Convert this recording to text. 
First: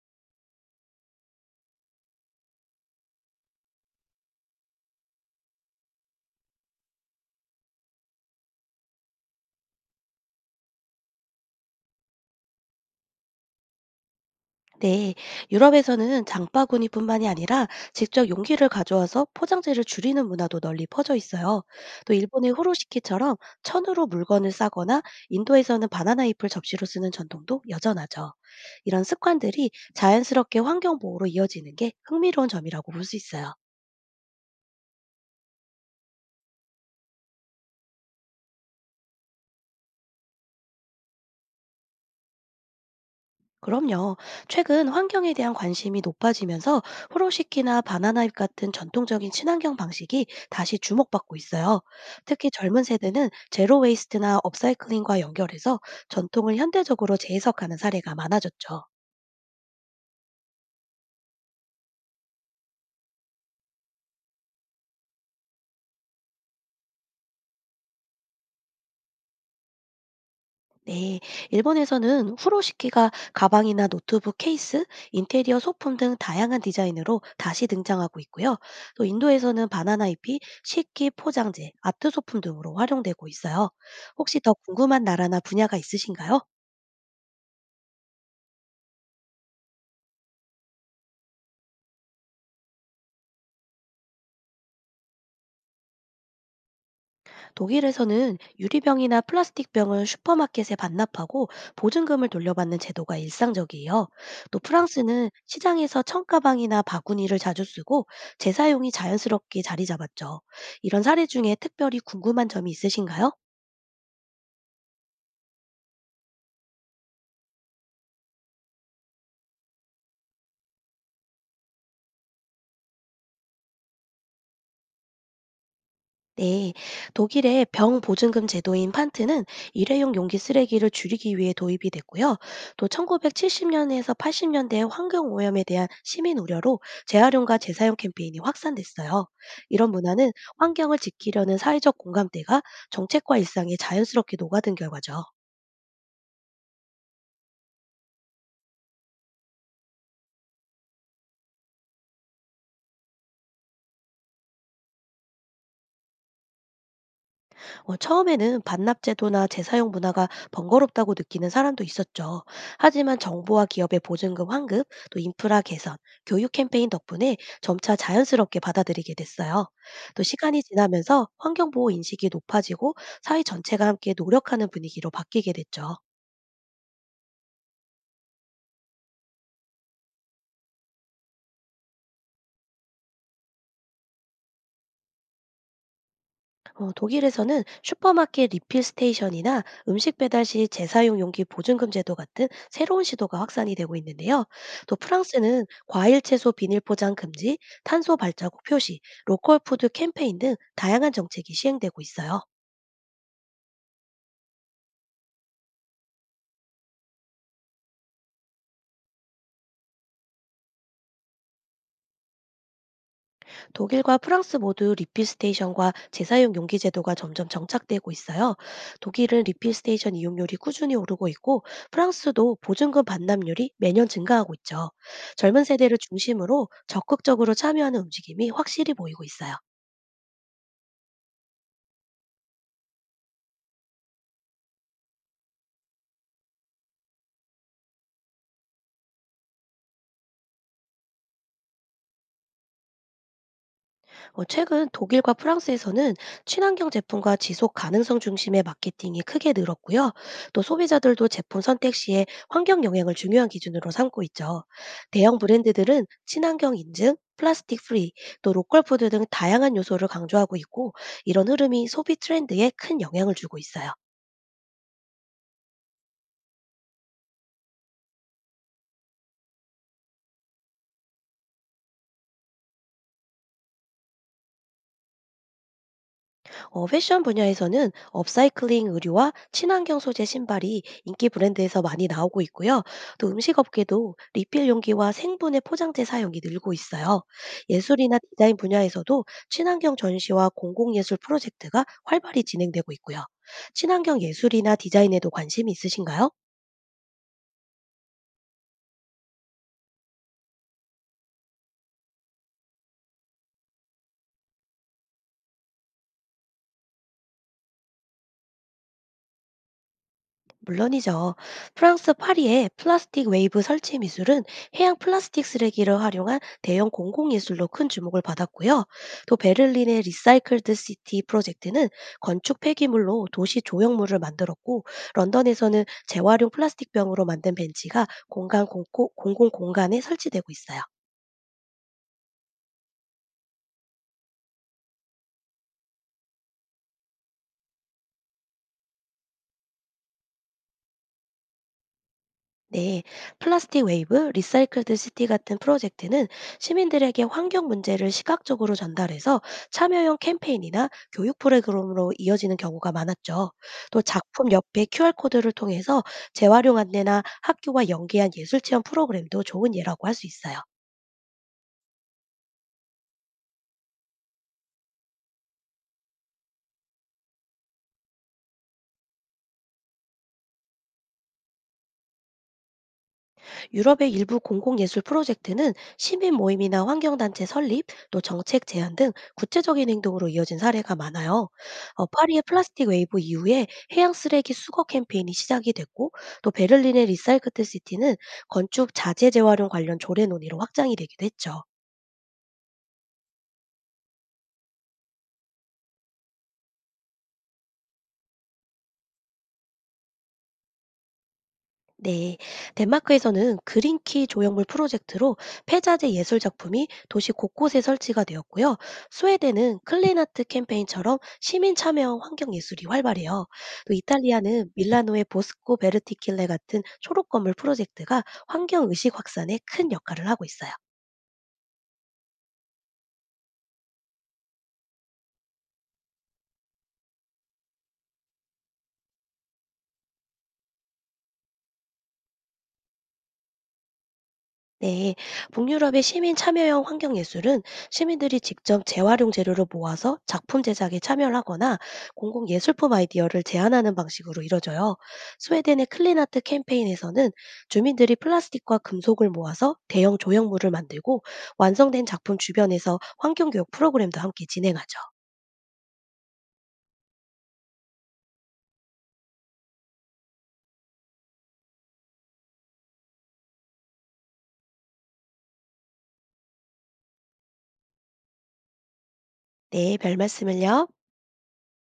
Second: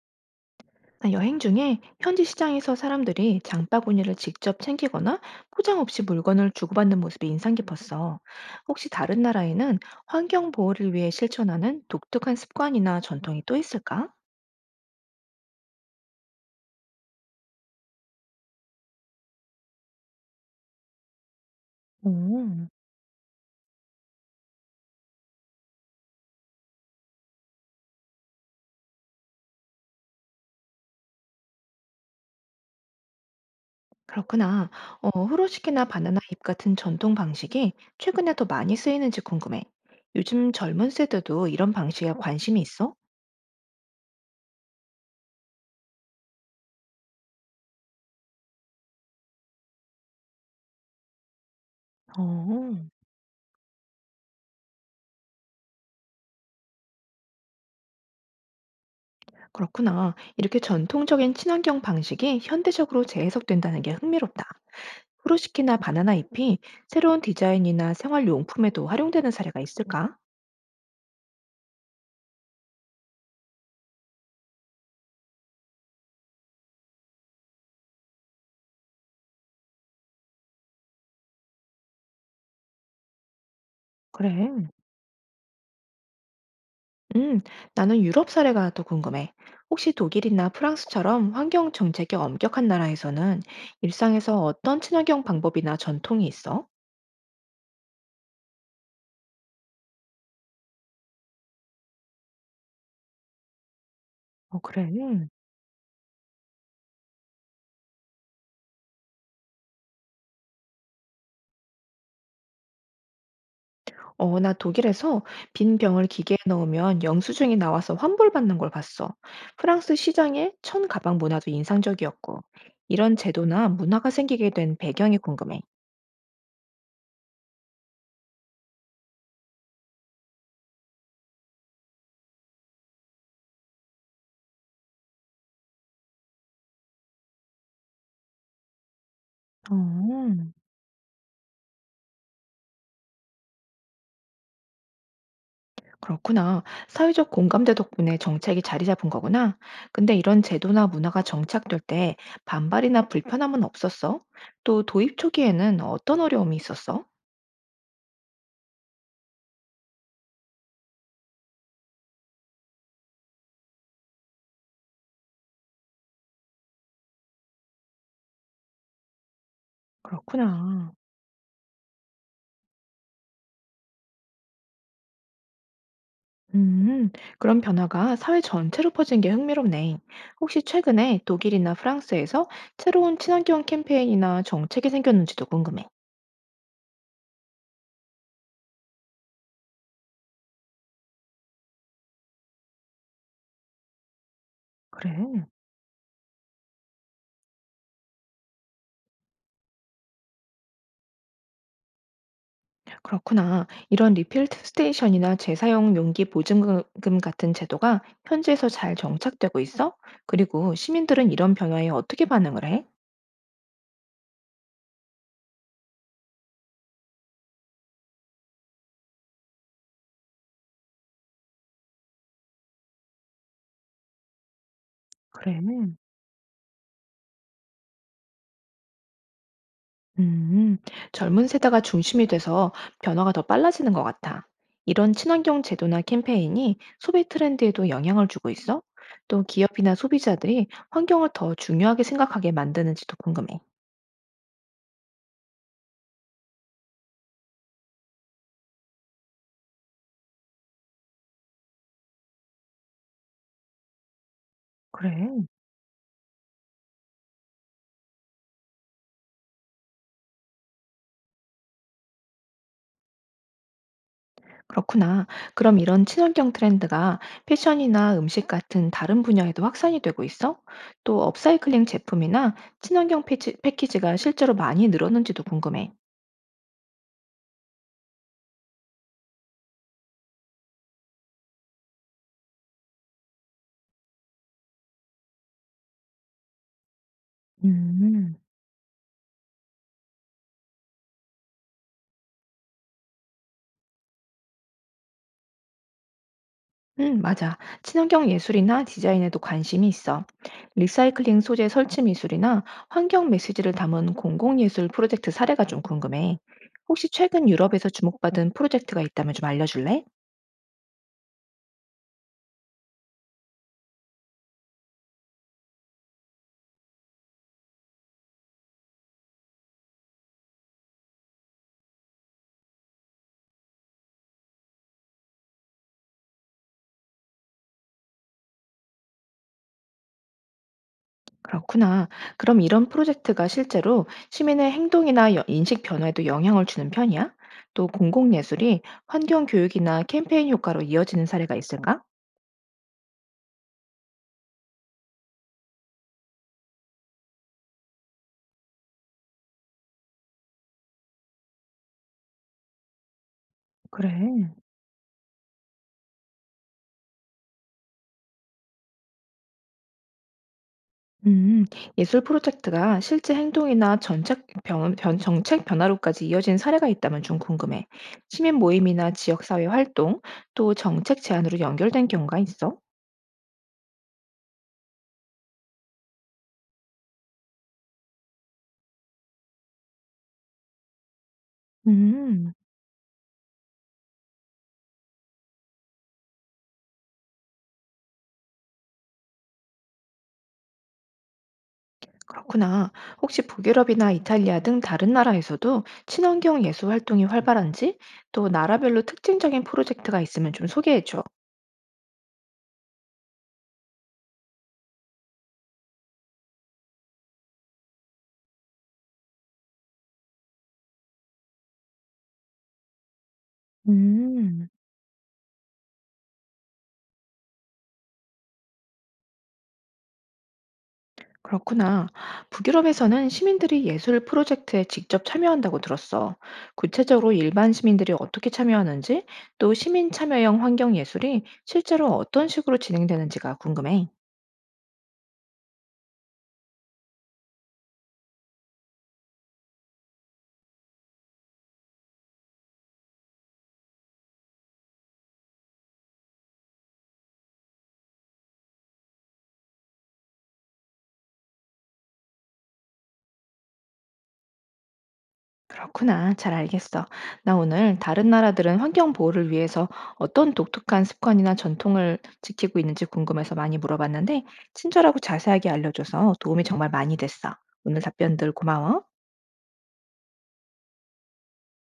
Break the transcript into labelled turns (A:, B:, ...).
A: 아, 여행 중에 현지 시장에서 사람들이 장바구니를 직접 챙기거나 포장 없이 물건을 주고받는 모습이 인상 깊었어. 혹시 다른 나라에는 환경 보호를 위해 실천하는 독특한 습관이나 전통이 또 있을까?
B: 네, 유럽에서는 장바구니뿐만이 아니라 직접 용기를 가져와서 포장재를 줄이는 문화도 널리 퍼져 있어요.
A: 오,
B: 또 일본의 후로시키처럼 천으로 물건을 싸거나 인도에서는 바나나 잎을 접시로 쓰는 전통도 여전하죠. 이런 습관들이 자연스럽게 환경 보호로 이어지는 게 흥미로운 점이라고 볼 수 있어요.
A: 그렇구나. 후로시키나 바나나 잎 같은 전통 방식이 최근에 더 많이 쓰이는지 궁금해. 요즘 젊은 세대도 이런 방식에 관심이 있어?
B: 그럼요. 최근 환경에 대한 관심이 높아지면서 프로시키나 바나나잎 같은 전통적인 친환경 방식이 다시 주목받고 있어요. 특히
A: 어,
B: 젊은 세대는 제로 웨이스트나 업사이클링과 연결해서 전통을 현대적으로 재해석하는 사례가 많아졌죠.
A: 그렇구나. 이렇게 전통적인 친환경 방식이 현대적으로 재해석된다는 게 흥미롭다. 후르시키나 바나나 잎이 새로운 디자인이나 생활용품에도 활용되는 사례가 있을까?
B: 네, 일본에서는 후로시키가 가방이나 노트북 케이스, 인테리어 소품 등 다양한 디자인으로 다시 등장하고 있고요. 또 인도에서는 바나나 잎이 식기, 포장재, 아트 소품 등으로 활용되고 있어요. 혹시 더
A: 그래.
B: 궁금한 나라나 분야가 있으신가요?
A: 음, 나는 유럽 사례가 더 궁금해. 혹시 독일이나 프랑스처럼 환경 정책이 엄격한 나라에서는 일상에서 어떤 친환경 방법이나 전통이 있어?
B: 독일에서는 유리병이나 플라스틱병을 슈퍼마켓에 반납하고 보증금을 돌려받는 제도가 일상적이에요.
A: 어,
B: 또
A: 그래.
B: 프랑스는 시장에서 청가방이나 바구니를 자주 쓰고 재사용이 자연스럽게 자리 잡았죠. 이런 사례 중에 특별히 궁금한 점이 있으신가요?
A: 나 독일에서 빈 병을 기계에 넣으면 영수증이 나와서 환불받는 걸 봤어. 프랑스 시장의 천 가방 문화도 인상적이었고, 이런 제도나 문화가 생기게 된 배경이 궁금해.
B: 네, 독일의 병 보증금 제도인 판트는 일회용 용기 쓰레기를 줄이기 위해 도입이 됐고요. 또 1970년에서 80년대의 환경 오염에 대한 시민 우려로 재활용과 재사용 캠페인이 확산됐어요. 이런 문화는
A: 어.
B: 환경을 지키려는 사회적 공감대가 정책과 일상에 자연스럽게 녹아든 결과죠.
A: 그렇구나. 사회적 공감대 덕분에 정책이 자리 잡은 거구나. 근데 이런 제도나 문화가 정착될 때 반발이나 불편함은 없었어? 또 도입 초기에는 어떤 어려움이 있었어?
B: 처음에는 반납 제도나 재사용 문화가 번거롭다고 느끼는 사람도 있었죠. 하지만 정부와 기업의 보증금 환급, 또 인프라 개선, 교육 캠페인 덕분에 점차 자연스럽게 받아들이게 됐어요. 또 시간이
A: 그렇구나.
B: 지나면서 환경보호 인식이 높아지고 사회 전체가 함께 노력하는 분위기로 바뀌게 됐죠.
A: 음, 그런 변화가 사회 전체로 퍼진 게 흥미롭네. 혹시 최근에 독일이나 프랑스에서 새로운 친환경 캠페인이나 정책이 생겼는지도 궁금해.
B: 독일에서는 슈퍼마켓 리필 스테이션이나 음식 배달 시 재사용 용기 보증금 제도 같은 새로운 시도가 확산이 되고 있는데요. 또
A: 그래.
B: 프랑스는 과일 채소 비닐 포장 금지, 탄소 발자국 표시, 로컬 푸드 캠페인 등 다양한 정책이 시행되고 있어요.
A: 그렇구나. 이런 리필 스테이션이나 재사용 용기 보증금 같은 제도가 현지에서 잘 정착되고 있어? 그리고 시민들은 이런 변화에 어떻게 반응을 해?
B: 독일과 프랑스 모두 리필 스테이션과 재사용 용기 제도가 점점 정착되고 있어요. 독일은 리필 스테이션 이용률이 꾸준히 오르고 있고 프랑스도 보증금 반납률이 매년 증가하고 있죠.
A: 그래.
B: 젊은 세대를 중심으로 적극적으로 참여하는 움직임이 확실히 보이고 있어요.
A: 음, 젊은 세대가 중심이 돼서 변화가 더 빨라지는 것 같아. 이런 친환경 제도나 캠페인이 소비 트렌드에도 영향을 주고 있어? 또 기업이나 소비자들이 환경을 더 중요하게 생각하게 만드는지도 궁금해.
B: 최근 독일과 프랑스에서는 친환경 제품과 지속 가능성 중심의 마케팅이 크게 늘었고요. 또 소비자들도 제품 선택 시에 환경 영향을 중요한 기준으로 삼고 있죠. 대형
A: 그래.
B: 브랜드들은 친환경 인증, 플라스틱 프리, 또 로컬 푸드 등 다양한 요소를 강조하고 있고 이런 흐름이 소비 트렌드에 큰 영향을 주고 있어요.
A: 그렇구나. 그럼 이런 친환경 트렌드가 패션이나 음식 같은 다른 분야에도 확산이 되고 있어? 또 업사이클링 제품이나 패키지가 실제로 많이 늘었는지도 궁금해.
B: 패션 분야에서는 업사이클링 의류와 친환경 소재 신발이 인기 브랜드에서 많이 나오고 있고요. 또 음식 업계도 리필 용기와 생분해 포장재 사용이 늘고 있어요. 예술이나
A: 음,
B: 디자인 분야에서도 친환경 전시와 공공예술 프로젝트가 활발히 진행되고 있고요. 친환경 예술이나 디자인에도 관심이 있으신가요?
A: 응, 맞아. 친환경 예술이나 디자인에도 관심이 있어. 리사이클링 소재 설치 미술이나 환경 메시지를 담은 공공예술 프로젝트 사례가 좀 궁금해. 혹시 최근 유럽에서 주목받은 프로젝트가 있다면 좀 알려줄래?
B: 물론이죠. 프랑스 파리의 플라스틱 웨이브 설치 미술은 해양 플라스틱 쓰레기를 활용한 대형 공공예술로 큰 주목을 받았고요. 또 베를린의 리사이클드 시티 프로젝트는 건축 폐기물로 도시 조형물을 만들었고, 런던에서는 재활용 플라스틱 병으로 만든 벤치가 공공 공간에 설치되고 있어요.
A: 그렇구나. 그럼 이런 프로젝트가 실제로 시민의 행동이나 인식 변화에도 영향을 주는 편이야? 또 공공예술이 환경 교육이나 캠페인 효과로 이어지는 사례가 있을까?
B: 네, 플라스틱 웨이브, 리사이클드 시티 같은 프로젝트는 시민들에게 환경 문제를 시각적으로 전달해서 참여형 캠페인이나 교육 프로그램으로 이어지는 경우가 많았죠. 또
A: 그래.
B: 작품 옆에 QR코드를 통해서 재활용 안내나 학교와 연계한 예술 체험 프로그램도 좋은 예라고 할 수 있어요.
A: 음, 예술 프로젝트가 실제 행동이나 정책 변화로까지 이어진 사례가 있다면 좀 궁금해. 시민 모임이나 지역사회 활동, 또 정책 제안으로 연결된 경우가 있어?
B: 유럽의 일부 공공예술 프로젝트는 시민 모임이나 환경단체 설립, 또 정책 제안 등 구체적인 행동으로 이어진 사례가 많아요. 파리의
A: 음.
B: 플라스틱 웨이브 이후에 해양 쓰레기 수거 캠페인이 시작이 됐고, 또 베를린의 리사이클트 시티는 건축 자재 재활용 관련 조례 논의로 확장이 되기도 했죠.
A: 그렇구나. 혹시 북유럽이나 이탈리아 등 다른 나라에서도 친환경 예술 활동이 활발한지, 또 나라별로 특징적인 프로젝트가 있으면 좀 소개해줘.
B: 네, 덴마크에서는 그린키 조형물 프로젝트로 폐자재 예술 작품이 도시 곳곳에 설치가 되었고요. 스웨덴은 클린아트 캠페인처럼 시민 참여형 환경 예술이 활발해요. 또
A: 음,
B: 이탈리아는 밀라노의 보스코 베르티킬레 같은 초록 건물 프로젝트가 환경 의식 확산에 큰 역할을 하고 있어요.
A: 그렇구나. 북유럽에서는 시민들이 예술 프로젝트에 직접 참여한다고 들었어. 구체적으로 일반 시민들이 어떻게 참여하는지, 또 시민 참여형 환경 예술이 실제로 어떤 식으로 진행되는지가 궁금해.
B: 네, 북유럽의 시민 참여형 환경예술은 시민들이 직접 재활용 재료를 모아서 작품 제작에 참여를 하거나 공공 예술품 아이디어를 제안하는 방식으로 이뤄져요. 스웨덴의 클린아트 캠페인에서는 주민들이 플라스틱과 금속을 모아서 대형 조형물을 만들고 완성된 작품 주변에서 환경교육 프로그램도 함께 진행하죠.
A: 그렇구나. 잘 알겠어. 나 오늘 다른 나라들은 환경 보호를 위해서 어떤 독특한 습관이나 전통을 지키고 있는지 궁금해서 많이 물어봤는데, 친절하고 자세하게 알려줘서 도움이 정말 많이 됐어. 오늘 답변들 고마워.
B: 네, 별 말씀을요.